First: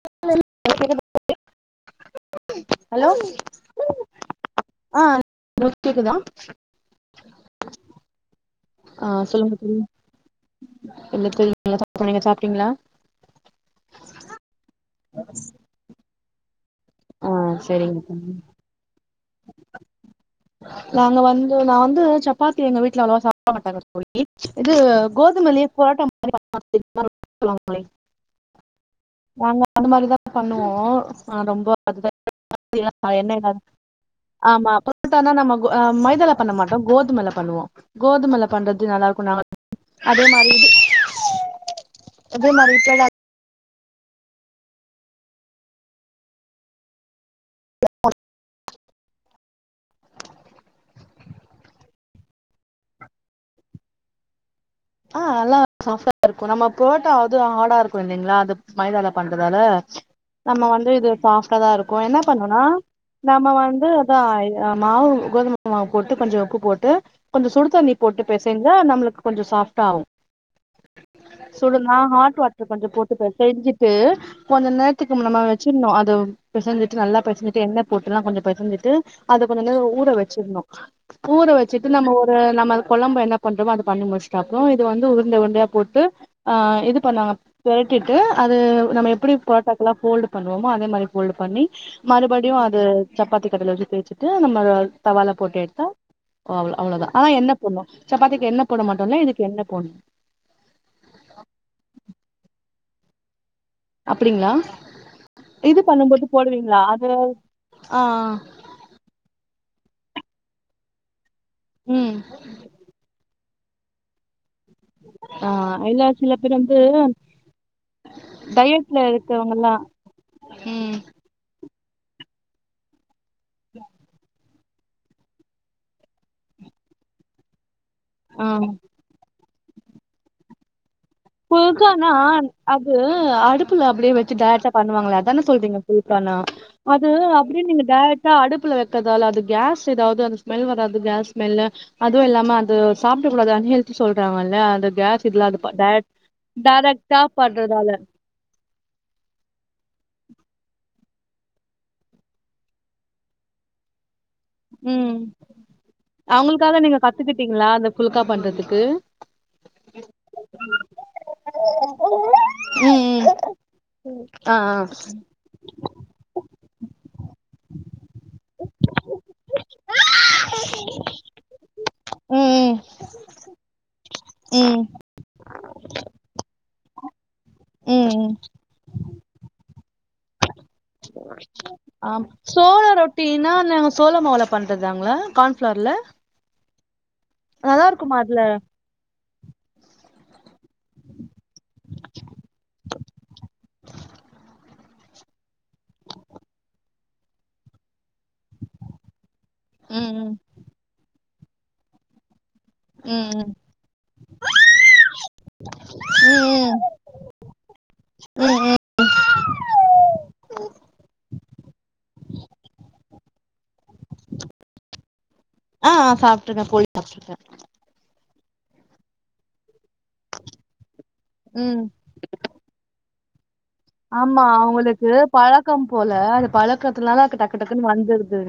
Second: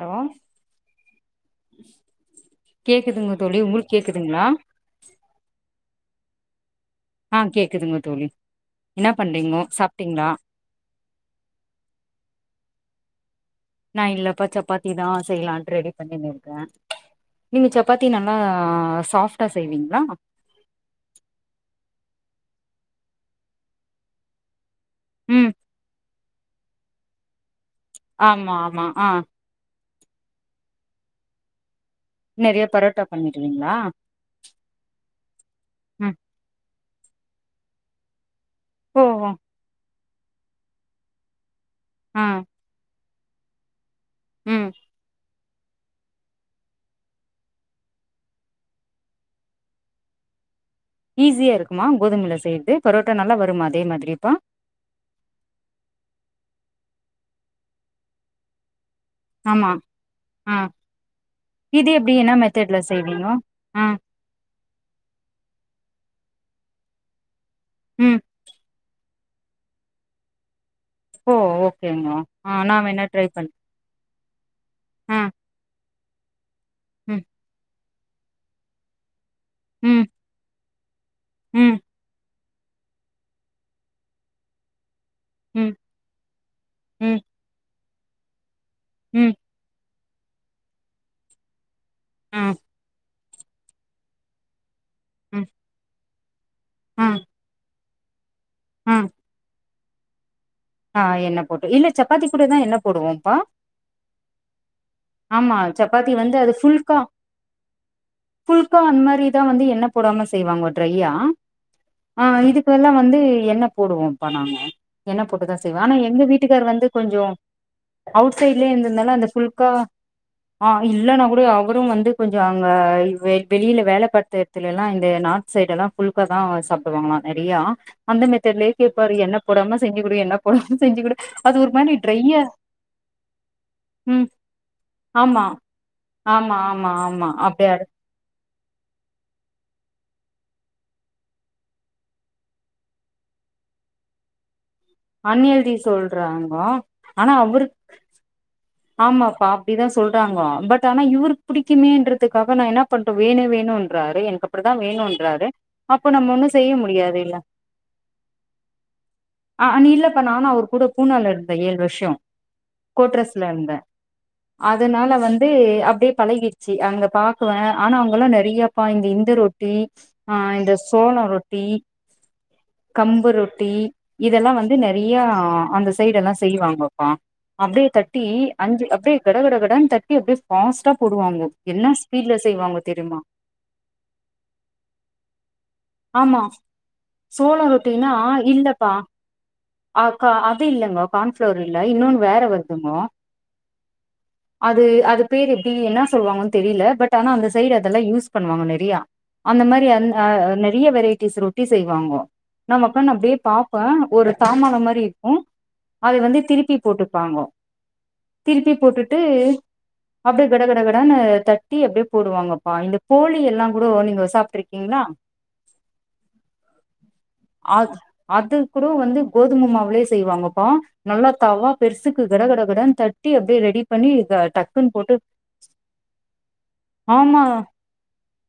hello கேக்குதா hello கேக்குதுங்க தோழி உங்ளுக்கு கேக்குதுங்ளா ஆ [inaudible] கேக்குதா ஆ கேக்குதுங்க தோழி ஆ என்ன சொல்லுங்க பண்றீங்கோ தோழி சாப்ட்டீங்களா இல்ல தோழி [inaudible] நீங்க சாப்டிங்ளா நா இல்லப்பா சப்பாத்தி தா செய்யலான்ட்டு ரெடி பண்ணின்னு இருக்கே ஆ நீங்க சரிங்க சப்பாத்தி தோழி நல்லா சாஃப்ட்டா செய்விங்ளா நாங்க வந்து நா வந்து சப்பாத்தி எங்க வீட்ல அவ்ளவா சாப்ட மாட்டாங்க தோழி இது ம் கோதுமைலே பொரட்டா மாரி [inaudible] தோழி ஆமா ஆமா ஆ நாங்க அந்த மாரிதா பண்ணுவோ ஆனா ரொம்ப அதுதா [inaudible] நெறைய பரோட்டா பண்ணிடுவீங்களா ஆமா பொரட்டானா நம்ம கோ ம் மைதால பண்ண மாட்டோ கோதுமைல பண்ணுவோ கோதுமைல பண்றது ஓ நல்லா ஓ இருக்கு நா அதே மாரி இது ஆ அதே மாரி இப்பைலா ம் ஈஸியா இருக்குமா கோதுமல செய்து பரோட்டா நல்லா வருமா அதே மாதிரிப்பா ஆ நல்லா சாஃப்டா இருக்கு நம்ம பொரட்டாவாது ஹாடா இருக்கு இல்லைங்ளா அது மைதால பண்றதால ஆமா ஆ நம்ம வந்து இது சாஃப்டாதா இது இருக்கு எப்டி என்ன பண்ணுனா மெத்தட்ல செய்வீங்கோ நம்ம ஆ வந்து கா மாவு கோதும மாவு போட்டு கொஞ்சொ உப்பு போட்டு கொஞ்சொ சுடு தண்ணி ம் போட்டு பெசஞ்சா நம்ளுக்கு கொஞ்சொ சாஃப்டா ஆகு ஓ சொல்லுங்க ஓகேங்க ஹாட் ஆ வாட்ரு நா கொஞ்சொ வேணா போட்டு ட்ரை பண் பெசெஞ்சு டு கொஞ்ச ஆ நேர்த்துக்கு நம்ம வச்சுர்னு அது பெசஞ்சுட்டு நல்லா ம் பெசஞ்சிட்டு எண்ண போட்டுலா கொஞ்சொ பெசஞ்சுட்டு அத கொஞ்ச நேரொ ம் ஊற வச்சுர்னு ஊற ம் வச்சுட்டு நம்ம ஒ நம்ம கொழம்ப என்ன பண்றோமோ அத பண்ணி முட்சுட்டு அப்றொ இது வந்து உருண்ட உருண்டயா ம் போட்டு ஆ இது ம் பண்ணாங்க பெரட்டிட்டு அது நம்ம ம் எப்டி பொரட்டாக்குலா ஃபோல்டு பண்ணுவோமோ அதே மாரி ஃபோல்டு பண்ணி ம் மறுபடியு அது சப்பாத்தி கட்டல வச்சு தேச்சுட்டு நம்ம தவால ம் போட்டு எடுத்தா அவ் அவ்ளோதா ம் ஆனா எண்ண போட்னு சப்பாத்திக்கு எண்ண போ ம் வந்தொன்ன இதுக்கு எண்ண போன்னு ஆ எண்ண போட்டு இல்ல சப்பாத்தி கூடதா என்ன போடுவோம்ப்பா அப்டிங்ளா ஆமா இது சப்பாத்தி பண்ணும்போது வந்து அது போடுவீங்ளா அது ஆ க்கா அந்த மாரிதா வந்து எண்ணெ போடாம செய்வாங்கோ ட்ரையா ம் ஆ இதுக்கெல்லா வந்து எண்ண போடுவோம்ப்பா நாங்க எண்ண ஆ போட்டுதா செய்வோ ஆனா இல்ல எங்க சில பேர் வீட்டுக்கார் வந்து கொஞ்சோ அவுட் சைட்லயே டயட்ல இந்திருந்தால அந்த புல்கா இருக்கவங்கல்லா ஆ ம் இல்லனா கூட அவரு வந்து கொஞ்சோ அங்க வெளில வேல பாத்து இதுல இந்த நார்த் சைடு எல்லா புல்காதா சாப்டுவாங்ளா நெறைய அந்த ஆ மெத்தெட்லயே கேக்கும் அவரு எண்ணெ போடாம செஞ்சு குடு எண்ணெ போடாமா செஞ்சு குடு அது ஒரு மாரி புல்கானா ட்ரையா அது அடுப்புல புல்கானா அது அடுப்புல அப்டியே ம் வெச்சு டைரக்டா பண்ணுவாங்ளே அதானே ஆமா சொல்றீங்க புல்கானா ஆமா ஆமா அது ஆமா அப்டியே அப்டியா நீங்க டை ரக்டா அடுப்புல வெக்கறதால அது கேஸ் எதாவது அந்த ஸ்மெல் வராது கேஸ் ஸ்மெல்லு அதுவு இல்லாம அது சாப்ட கூடாது அன்ஹெல்தி சொல்றாங்கல்ல அந்த கேஸ் இதுல்ல அது அன்ஹெல்தி டை சொல்றாங்கோ டைரக்ட்டா ஆனா அவரு பண்றதால ஆமாப்பா அப்டிதா சொல்றாங்க பட் ஆனா இவருக்கு புடிக்குமேன்றதுக்காக நா என்ன பண் வேணு வேணுன்றாரு எனக்கு அப்டிதா ம் வேணுன்றாரு அப்ப நம்ம ஒன்னு செய்ய அவங்களுக்காக நீங்க முடியாது இல்ல கத்துக்கிட்டீங்களா அந்த புல்கா பண்றதுக்கு ஆ நீ இல்லப்பா நானு அவர் கூட பூனேல இருந்த ஏழு வருஷோ ம் ம் கோட்ரஸ் ல இருந்த ஆ ஆ அதனால வந் து அப்டியே பழகிருச்சு அங்க பாக்குவேன் ஆனா அவுங்கெல்லா நெறையாப்பா இந்த இந்த ரொட்டி ஆ இந்த சோளோ ரொட்டி ம் ம் கம்பு ரொட்டி இதெல்லா வந்து நெறைய அந்த சைடெல்லா செய்வாங்கப்பா அப்டியே த ம் ட்டி ம் அஞ்சு அப்டியே கட கட கடனு தட்டி அப்டியே ஃபாஸ்ட்டா போடுவாங்க எல்லா ஆ சோள ரொட்டினா நாங்க சோளமாவுல பண்றதாங்ளா கான்பிளார்ல ஆமா சோளோ ரொட்டினா இருக்குமா அதுல இல்லப்பா அ கா அது இல்லங்க கார்ன்ஃப்ளோர் இல்ல இன்னொன்னு வேற வருதுங்கோ [unintelligible] [inaudible] அது அது பேர் எப்டி என்னா சொல்லுவாங்கன்னு தெரில பட் ஆனா அந்த சைடு அதெல்லா யூஸ் பண்ணுவாங்க நெறையா அந்த மாரி ம் அ ம் நெறைய வெரைட்டிஸ் ரொட்டி செய்வாங்க நா உக்கான்னு ம் அப்டியே ம் பாப்பேன் ஒரு தாமால மாரி இருக்கு அதை வந்து ம் திருப்பி ம் போட்டு ப்பாங்கோ திருப்பி போட்டுட்டு அப்டியே கட கட கடனு தட்டி அப்டியே போடுவாங்கப்பா இந்த போழி எல்லாங் கூடோ நீங்க சாப்ட்டு இருக்கீங்ளா ஆ சாப்ட்டுருக்கன் போழி சாப்ட்டுருக்கன் அது அது கூட வந்து கோதும மாவுலயே செய்வாங்கப்பா நல்லா தவா ம் பெருசு கட கட கடன் தட்டி அப்டியே ரெடி பண்ணி ட ஆமா டக்குன்னு அவுங்களுக்கு போட்டு பழக்கம் போல அது பழக்கத்துனால டக்கு ஆமா டக்கு டக்குன்னு வந்துருது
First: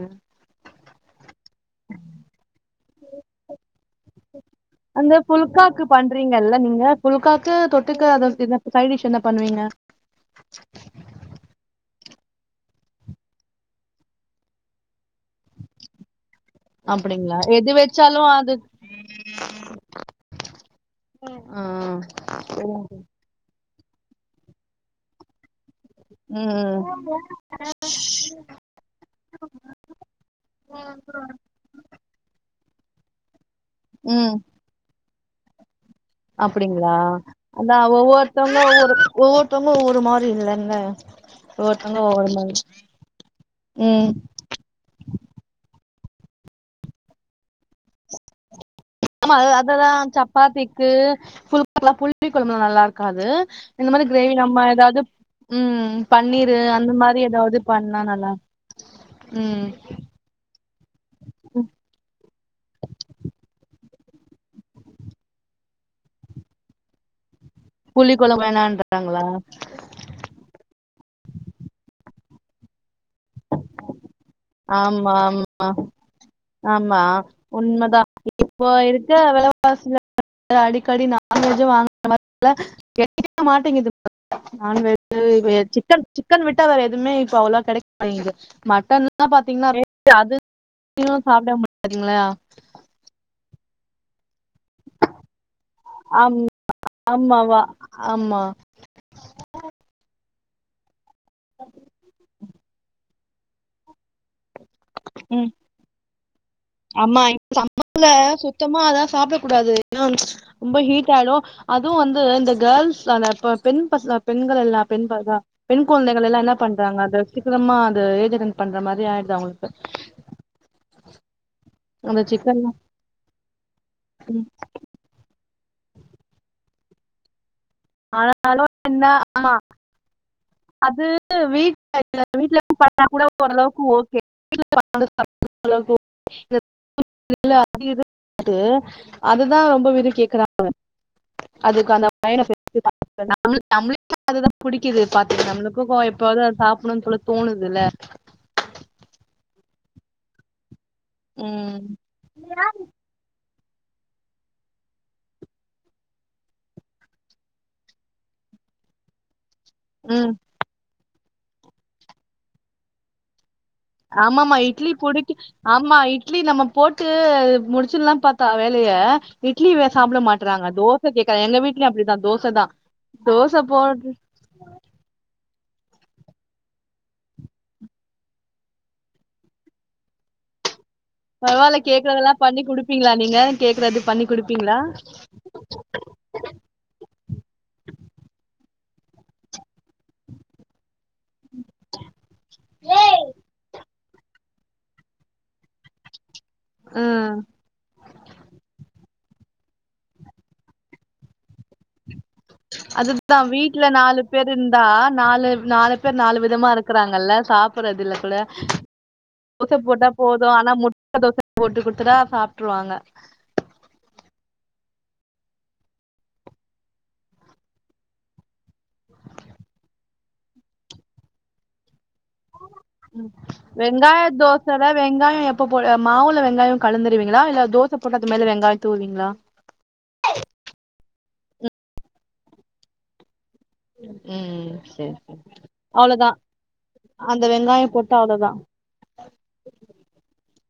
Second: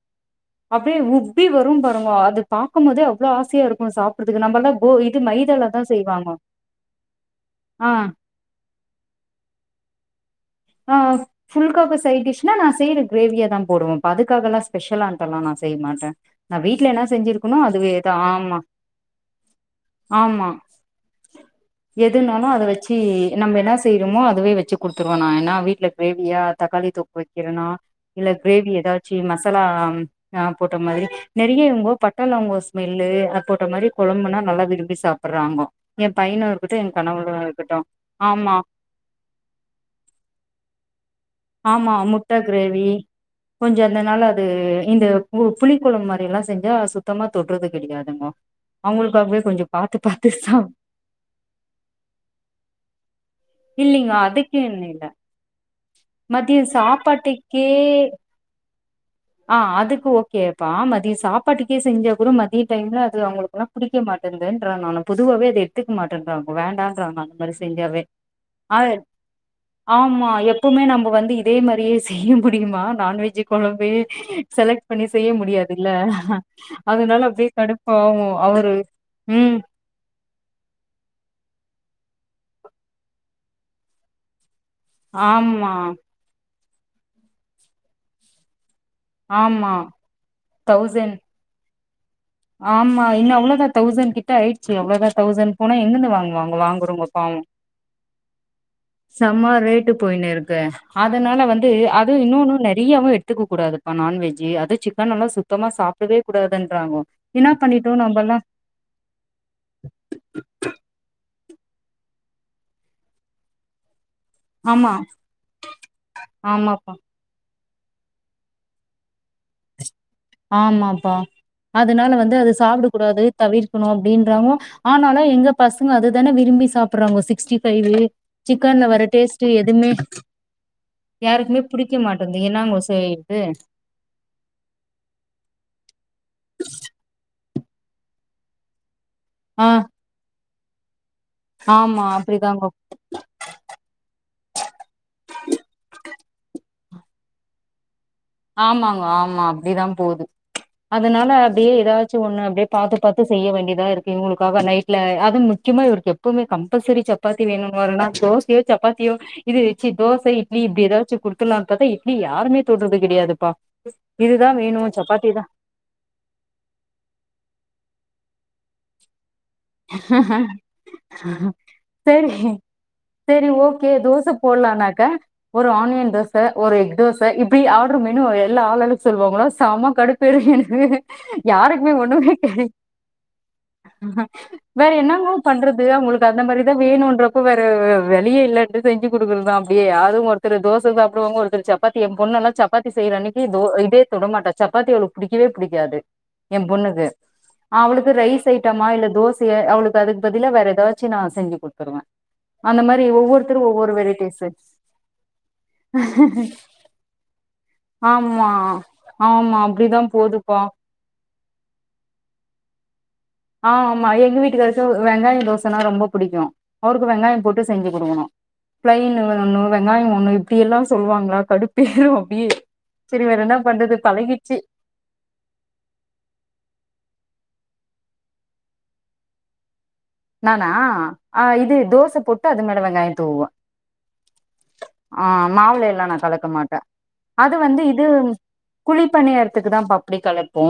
அப்டியே உப்பி வரும் பாருங்கோ அது பாக்கும்போதே அவ்ளோ ஆசயா இருக்கு சாப்பறதுக்கு நம்மல்லா கோ அந்த இது மைதாலலதா புல்காக்கு செய்வாங்க பண்றீங்கல்ல நீங்க புல்காக்கு ஆ தொட்டுக்க அது அப்டிதா சைடு டிஷ் என்ன பண்ணுவீங்க அ ஃபுல்க்காக்கு சைட் டிஷ்னா நா செய்யற கிரேவியாதான் போடுவேன்ப்பா அதுக்காகெல்லா ஸ்பெஷலான்ட்டெல்லா நா செய்ய மாட்ட நா வீட்ல என்ன அப்டிங்களா செஞ்சிருக்கனோ எது அதுவேதா வெச்சாலு அது ஆமா ஆமா ஆ எதுனாலு அத வெச்சு நம்ம என்ன செய்யறோமோ அதுவே வெச்சு குடுத்துருவோ நா என்னா வீட்ல கிரேவியா ம் தக்காளி தொக்கு வெக்கறனா இல்ல கிரேவி எதாது ச்சி மசாலா ஆ போட்ட மாதிரி நெறைய இவங்கோ பட்ட லவங்கோ ஸ்மெல்லு போட்ட மாரி ம் கொழம்புனா நல்லா விரும்பி சாப்பட்றாங்கோ அப்டிங்களா அதா ஆமா ஒவ்வொருத்தவங்க ஒவ்வொரு ஒவ்வொருத்தவங்க ஒவ்வொரு மாரி இல்லல்ல ஆமா முட்ட கிரேவி கொஞ்சோ ம் அந்தனால அது இந்த பு புளி கொழம்பு மாரி எல்லா செஞ்சா சுத்தமா தொட்றது கெடையாதுங்க ஆமா அத அததா சப்பாத்திக்கு [inaudible] கொளம்புல நல்லா இருக்காது இந்த மாரி இல்லைங்க கிரேவி நம்ம அதுக்குன்னு எதாவது இல்ல ம் பன்னீரு மதிய அந்த மாரி எதாவது சாப்பாட்டுக்கே பண்ணா நல்லா ஆ ம் அதுக்கு ஒ கேப்பா மதியோ சாப்பாட்டுக்கே செஞ்சா கூட மதிய டைம்ல அது அவுங்களுக்குல்லா புடிக்க மாட்டன்துற நானு பொதுவாவே அது எ கத்துக்க மாட்டன்றாங்க வேண்டான்றாங்க அந்த மாரி செஞ்சாவே புளி கொழம்பு ஆ வேணான்றாங்களா ஆமா எப்பவுமே நம்ம வந்து இதே மாரியே செய்ய முடியுமா நான்வெஜ்ஜு கொழம்பே செலக்ட் பண்ணி ஆமா ஆமா செய்ய முடியாதுல்ல ஆமா அதனால அப்படியே கடுப்பாவு அவரு க [inaudible] [inaudible] ம் அடிக்கடி [inaudible] மாட்டேங்குது [inaudible] து ஆமா சிக்கன் சிக்கன் விட்ட வேற எதுவுமே இப்ப அவ்ளோ கெடைக்க [inaudible] மட்டன் என்ன பாத்திங்கன்னா ஆமா ரே அது தௌசண்ட் சாப்பிட [inaudible] ஆமா இன்னு அவ்வளோதா தௌசண்ட் கிட் கிட்ட ஆயிடுச்சு அவ்வளோதா தௌசண்ட் போனா எங்கிருந்து ஆம் வாங்குவாங்க வாங்குறோங்க பாவோ ஆமாவா ஆமா சம்மா ரேட்டு போயின்னுருக்க அதனால வந்து அதுவு இன்னொன்னு நெறையாவு எடுத்துக்க கூடாது ப்ப நான்வெஜ்ஜு அது சிக்கன் அல்லா ம் சுத்தமா சாப்படவே கூடாதுன்றாங்கோ [inaudible] என்னா பண்ணிட்டோ நம்பல்லா சுத்தமா அதா சாப்பட கூடாது என்னா ரொம்ப ஹீட் ஆயிடு அதூ வந்து இந்த கேர்ள்ஸ் அந்த ப பெண் பச பெண்கள் எல்லா ஆமா பெண் ப தா பெண் கொழந்தைகள் எல்லா என்ன ஆமாப்பா பண்றாங்க அது சீக்கரமா அது ஏஜ் அட்டன் பண்ற மாரி ஆயிடுது அவங்களுக்கு ஆமாப்பா அதனால அந்த வந்து அது சிக்கன்லா சாப்பட கூடாது தவிர்க்கணு ம் அப்படின்றாங்கோ ஆனால எங்க பசங்க அது தானே விரும்பி சாப்படறாங்கோ சிக்ஸ்டி தயிறு ஆனா சிக்கன்ல என்ன வர டேஸ்ட் ஆமா எதுமே அது யாருக்குமே புடிக்க மாட்டேன்து என்னாங்கோ [inaudible] பண்ணா கூட செய்றது ஓரளவுக்கு ஓகே [inaudible] அதுதா ஆ ரொம்ப [inaudible] கேக்றாக அதுக்கு ஆமா அந்த பயன அப்டிதாங்கோ [inaudible] நம்மளு நம்மளுக்கு அதுதா பிடிக்குது [inaudible] நம்மளுக்கு கோ எப்பவாது அது சாப்படணும்னு சொல்லி தோணுதுல்ல ஆமாங்க ஆமா அப்டிதா போது அதனால அப்படியே ம் எதாச்சு ஒன்னு அப்படியே பாத்து பத்து செய்ய வேண்டியதா இருக்கு இவுங்களுக்காக நைட்ல அது முக்கியமா இவருக்கு எப்பவுமே கம்பல்சரி சப் சப்பாத்தி வேணு வருனா தோசயே சப்பாத்தியோ இது ச்சி தோச ம் இட்லி இப்டி எதாச்சு குடுத்துலான்னு பாத்தா இட்லி யாருமே தொடறது கெடையாதுப்பா இது தா ஆமாமா வேணு இட்லி சப்பாத்தி புடிக்கு தா ஆமா இட்லி நம்ம போட்டு முடிச்சர்லா பாத்தா வேலய இட்லிவே சாப்ட மாட்டறாங்க தோச கேட்கற எங்க வீட்லயு அப்படிதா தோச தா சேரி தோசை ஓகே போட்டு தோச போடலானாக்கா ஒரு ஆனியன் தோச ஒரு எக் தோச இப்டி ஆர்டர் மெனு எல்லா ஆளு ஆளுக்கு சொல்லுவாங்களா சம்மா கடுப்பு பெருகு எனக்கு பரவால்ல யாருக்குமே கேக்கறதெல்லா ஒண்ணுமே பண்ணி தெரி குடுப்பீங்களா நீங்க கேக்கறது பண்ணி குடுப் வேற என்னாங் எப்பவு பண்றது அவங்களுக்கு அந்த மாரிதா வேணும்ன்றப்ப வேற வெழியே இல்லாட்டி செஞ்சு கொடுக்குறதுதா அப்டியே அதுவு ஒரு திரு தோச சாப்பிடுவாங்க ஒருத்திரு சப்பாத்தி என் பொண்ணல்லா சப்பாத்தி செய்யற அன்னைக்கு தோ இதே தொட மாட்டா சப்பாத்தி அவளுக் புடிக்கவே புடிக்காது என் பொண்ணுக்கு ம் அவளுக்கு ரைஸ் ஐட்டமா இல்ல தோசையை அவளுக்கு அதுக்கு பதில வேற ஏதாச்சு நா செஞ்சு குடுத்துருவே அந்த மாரி அதுதா ஒவ்வொருத்தரு வீட்டுல ஒவ்வொரு நாலு வெரைட்டிஸு பேர் இருந்தா நாலு நாலு பேர் நாலு விதமா இருக்கு க்றாங்கல்ல சாப்பிடடுறது இல்லகூட ஆமா ஆமா தோச அப்டிதா போட்டா போது போதுப்பா ஆனா முட்ட தோச போட்டு கொடுத்துட்டா சாப்பிட்டுருவாங்க ஆ ஆமா எங்க வீட்டுக்காரக்கு வெங்காய தோசனா ரொம்ப புடிக்கு அவருக்கு வெங்காய போட்டு செஞ்சு குடுக்கணு பிளைனு ஒன்னு வெங்காய ஒன்னு இப்டி எல்லா சொல்லுவாங்களா கடுப் பேரு அப்டியே செரி வேற என்ன பண்றது பழகிச்சு இல்ல வெங்காயம் எப்போ போட மாவுல வெங்காயம் கலந்துருவீங்களா இல்ல தோச போட்டு அது மேல வெங்காயம் தூவீங்களா நானா ஆ இது தோச போட்டு அது மேல வெங்காயம் தூவே ம் சேரி ஆ சேரி மாவுல எல்லா நா அவ்ளோதா கலக்க மாட்டே அந்த அது வந்து வெங்காயோ இது போட்டு அவ்ளோதா குழி பணியறத்துக்கு தா பா அப்டி கலப்போ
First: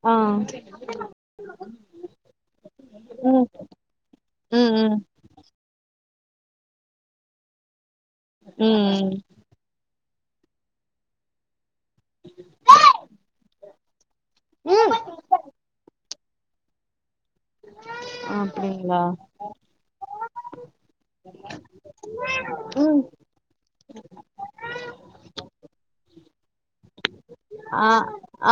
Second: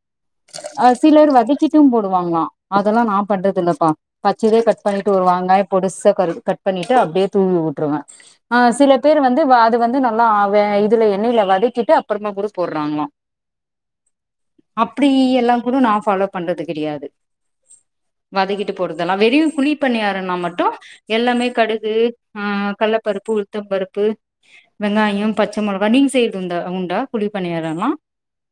ஆ அ சிலர் வதக்கிட்டும் போடுவாங்களா அதெல்லா நா ம் பண்றது தில்லப்பா பச்சதே ம் கட் ம் ம் பண்ணிட்டு ஒரு வாங்காயோ பொடுசா கரு கட் பண்ணிட்டு அப்டியே தூவி வுட்டுருவே ஆ சில ம் பேர் வந்து அது வந்து நல்லா வ இதுல எண்ணெயில வதக் கிட்டு அப்பறமா கூட போறாங்களா அப்டி எல்லா கூட நா ஃபாலோ பண்றது கெடையாது வதக்கிட்டு அப்டிங்களா போடுறதெல்லா வெரு குழி பணியாரம்னா மட்டு எல்லாமே கடுகு ஆ கடலப்பருப்பு உ ளுந்தம் பருப்பு வெங்காயம் பச்ச முளகா நீங்க செய்றது உண்டா உண்டா குழி பணியாரம்லா ஆ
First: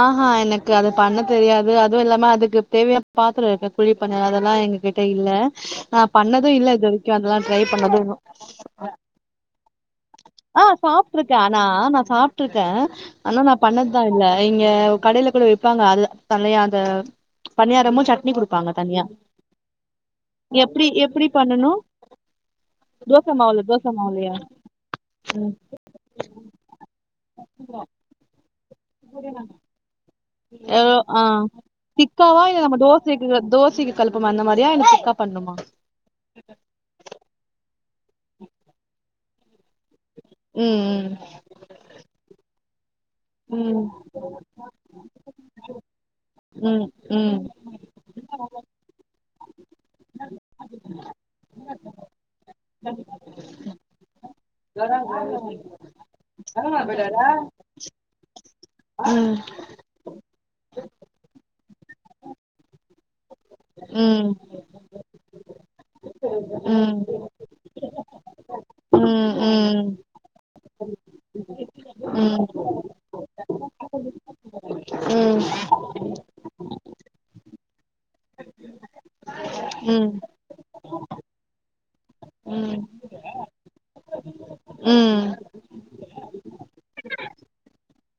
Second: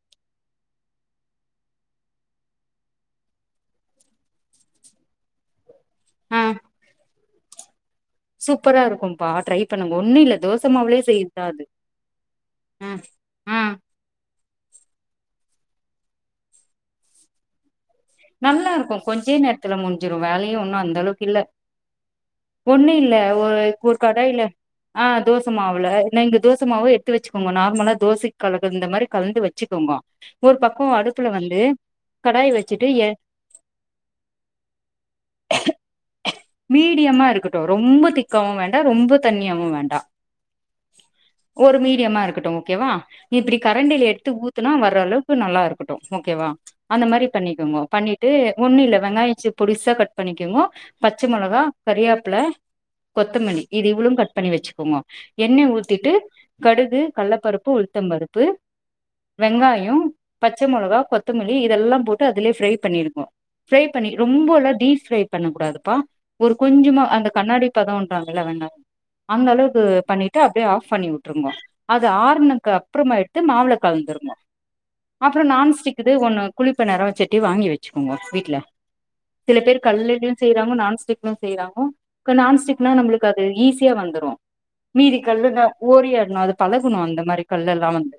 ஆஹா எனக்கு அது பண்ண தெரியாது அதுவு இல்லாம அதுக்கு தேவயான பாத்திரம் இருக்கு குழிப்பனையாரம் அதெல்லா எங்க கி ட்ட இல்ல நா ஆ பண்ணது இல்ல இது வரைக்கு அதெல்லா ட்ரை பண்ணது நா சூப்பரா இருக்கும்பா ட்ரை பண்ணுங்க ஒன்னு இல்ல ஆ தோச மாவுலே சாப்ட்டுருக்கே செய்றதா ஆனா அது நா சாப்ட்டுருக்கே ஆ ஆனா நா ஆ பண்ணது தா இல்ல இங்க கடையில கூட விப்பாங்க அது தனியா அந்த பணியாரமு சட்னி நல்லா குடுப்பாங்க இருக்கு தனியா கொஞ்சே நேரத்தல முடிஞ்சிரு வேலயு ஒன்னு எப்டி அந்த அளவுக்கு எப்டி இல்ல பண்ணனு ஒன்னு இல்ல தோச ஒரு மாவுல தோச ஒரு மாவுலயா கடாயில ஆ தோச மாவுல இங்க தோச மாவு எடுத்து வச்சுக்குங்க நார்மலா தோசைக் கலக்க இந்த மாரி கலந்து வச்சுக்கோங்க ஒரு பக்கோ எவ்ளோ ஆ அடுப்பல வந்து திக்காவா கடாய நம்ம வச்சுட் இல்ல தோசைக்கு தோசைக்கு கலப்போமே அந்த மாரியா இல்ல திக்கா பண்ணுமா மீடியமா இருக்கட்டு ரொம்ப திக்காவு வேண்டா ரொம்ப தண்ணியாவு வேண்டா ம் ஒரு மீடியமா இருக்கட்டு ஓகேவா இப்டி ம் கரண்டில எடுத்து ஊத்னா வர அளவுக்கு நல்லா இருக்கட்டு ஓகேவா ம் அந்த மாரி ம் பண்ணிக்கோங்கோ பண்ணிட்டு ஒன்னில்ல வெங்காயச்சு பொடிசா கட் பண்ணிக்கோங்கோ பச்ச மொளகா கரியேப்பில கொத்தமல்லி இது இவ்வளு கட் பண்ணி வச்சுக்கோங்கோ எண்ணெ ஊத்திட்டு கடுகு கடலப்பருப்பு உளுத்தம் பருப்பு வெங்காயோ பச்ச மொளகா கொத்தமல்லி இதெல்லா போட்டு அதுலயே ஃப்ரை பண்ணிருங்கோ ஃப்ரை பண்ணி ம் ரொம்போல்லா டீப் ஃப்ரை பண்ணக்க கூடாது பா ஒரு ம் கொஞ்சோமா அந்த கண்ணாடி பதம்பாம்கல்ல வெண்ண ம் ம் அந்த அளவுக்கு ம் பண்ணிட்டு அப்டியே ஆஃப் பண்ணி உட்டுருங்க அது ம் ஆருணத்துக்கு அப்பறமா எத்து மாவுல கலந்துருங்கோ ம் அப்றோ நான் ஸ்டிக் இது ஒண்ணு குழிப்பணியார சட்டி வாங்கி வச்சுக்கோங்க வீட்ல சில பேர் கல்லுல செய்றாங்க நான்ஸ்டிக்குலயு செய்யறாங்க நான்ஸ்டிக்னா நம்மளுக்கு அது ஈஸியா வந்துரு ம் மீதி ம் கல்லுன்ன ஓரியாடணு அது பழகணு அந்த மாரி கல்லெல்லா வந்து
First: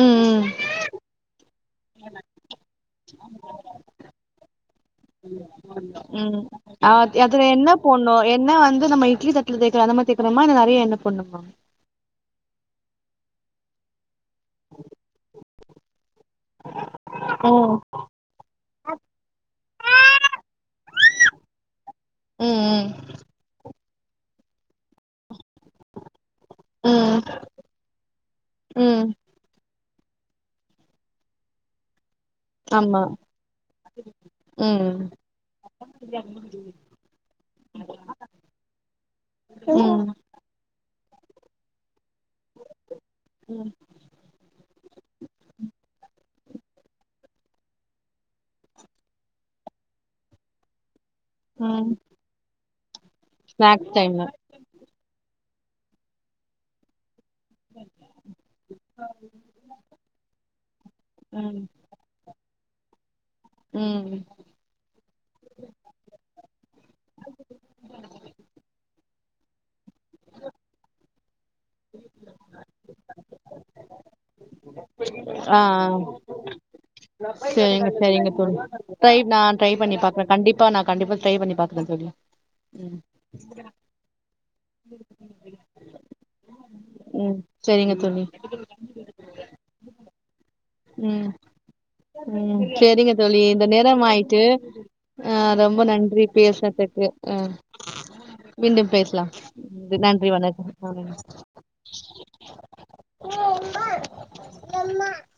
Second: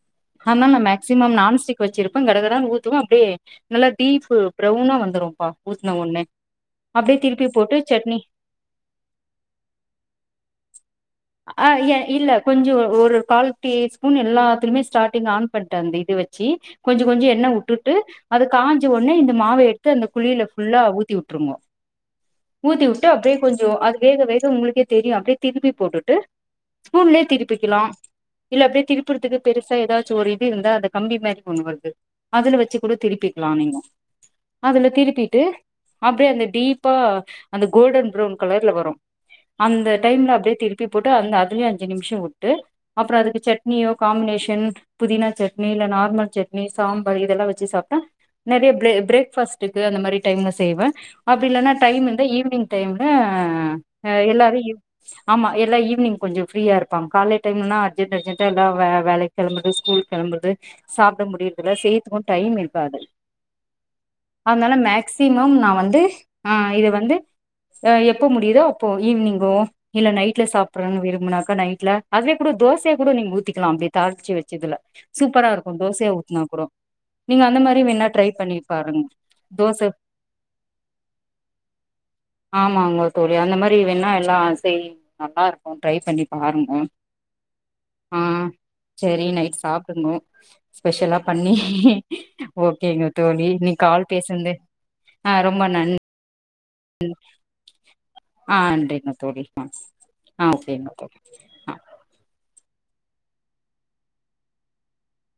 ம் ஆமா நா மேக்சிமம் நான் ஸ்டிக் வச்சிருப்போ கடகடன்னு ஊத்துவே அப்டியே நல்லா டீப்பு ப்ரௌனா வந்துரும்பா ஊத்துன ம் ஒட்னே ம் அ அப்டியே அதுல திருப்பி என்ன போட்டு போணு சட்னி எண்ணெய் வந்து நம்ம இட்லி தட்ல தேக்கற அந்த மாரி தேக்கணுமா இல்ல நெறய எண்ணெ போடனுமா ஆ ஏ இல்ல கொஞ்சோ ஒரு கால் டீ ஸ்பூன் எல்லாத்துலயுமே ஸ்டார்ட்டிங் ஆன் பண்டே அந்த இது வ ச்சி கொஞ்சோ கொஞ்சோ எண்ணெ ம் வுட்டுட்டு அத காஞ்சவுனே இந்த மாவ எடுத்து அந்த குழியில ஃபுல்லா ஊத்தி வுட் ருங்கோ ம் ஊத்திவுட்டு அப்டியே கொஞ்சோ அது வேக வேக உங்களுக்கே தெரியு அப்டியே திருப்பி போட்டுட்டு ம் ஸ்பூன்லயே திருப்பிக்கலா இல்ல அப்டியே ம் திருப்பறதுக்கு பெருசா ஏதாச்சு ஒரு இது இருந்தா அது கம்பி மாரி ஒன்னு வருது அதுல வச்சு கூட ஆமா திருப்பிக்கலா நீங்க ம் அதுல திருப்பிட்டு அப்டியே அந்த டீப்பா அந்த கோல்டன் ப்ரெவ்ன் கலர்ல வரு அந்த ம் டைம்ல அப்டியே திருப் பி போட்டு அந்த அதுலயு அஞ்சு நிமிஷோ வுட்டு அப்றோ அதுக்கு சட்னியோ காம்பினேஷன் புதினா சட்னி இல்ல நார்மல் சட்னி சாம்பார் இதெல்லா வச்சு சாப்ட்டா நெறையா பிரே பிரேக்ஃபாஸ்ட்டுக்கு அந்த மாரி டைம்ல சா தேவ அப்டி இல்லன்னா ம் டைம் இந்தா ஈவினிங் டைம்ல ஸ்நாக்ஸ் ஆ டைம்ல எல்லாரு இருக் ஆமா எல்லா ஈவ்னி்ங் கொஞ்சோ ஃப்ரீயா இருபாங்க கால டைம்ணா அர்ஜன்ட் அர்ஜன்டா எல்லா வேல வேலைக்கு கெளம்புரது ஸ்கூல் கெளம்புரது சாப்பட ம் முடியரதுல செய்ய டைம் இருக்காது ம் அதுனால மேக்சிமம் நா வந்து ஆ இது வந்து அ எப்ப முடியுதோ அப்போ ஈவினிங்கோ இல்ல நைட்ல சாப்றேனு விரும்பனா நைட்ல அதே கூட தோசையா கூட நீங்க ஊத்திக்கலா அப்டியே தாளிச்சி வச் சு இதுல சூப்பரா ஆ இருக்கு ஆ தோசையா ஊத்துனா கூடோ சேரிங்க சேரிங்க தோழி பாருங்க ட்ரை நா ட்ரை தோச பண்ணி பாக்றே கண்டிப்பா நா கண்டிப்பா ட்ரை பண்ணி பாக்றே தோழி ஆமாங்கோ தோழி அந்த மாரி வேணா எல்லா செய் நல்லா இருக்கு ட்ரை பண்ணி பாருங்கோ ம் சேரிங்க தோழி சேரி நைட் சாப்பணு ஸ்பெஷலா ம் பண்ணி ம் ஓகேங்க சேரிங்க தோழி இந்த இன்னைக்கு நேரம் கால் ஆயிட்டு பேசுனது ஆ ரொம்ப நன்றி பேசனதுக்கு ஆ ஆ மீண்டும் நன்றிங்க பேசலாம் தோழி ஆ நன்றி ஆ வணக்கம் ஓகேங்க தோழி ஆ வணக்கம்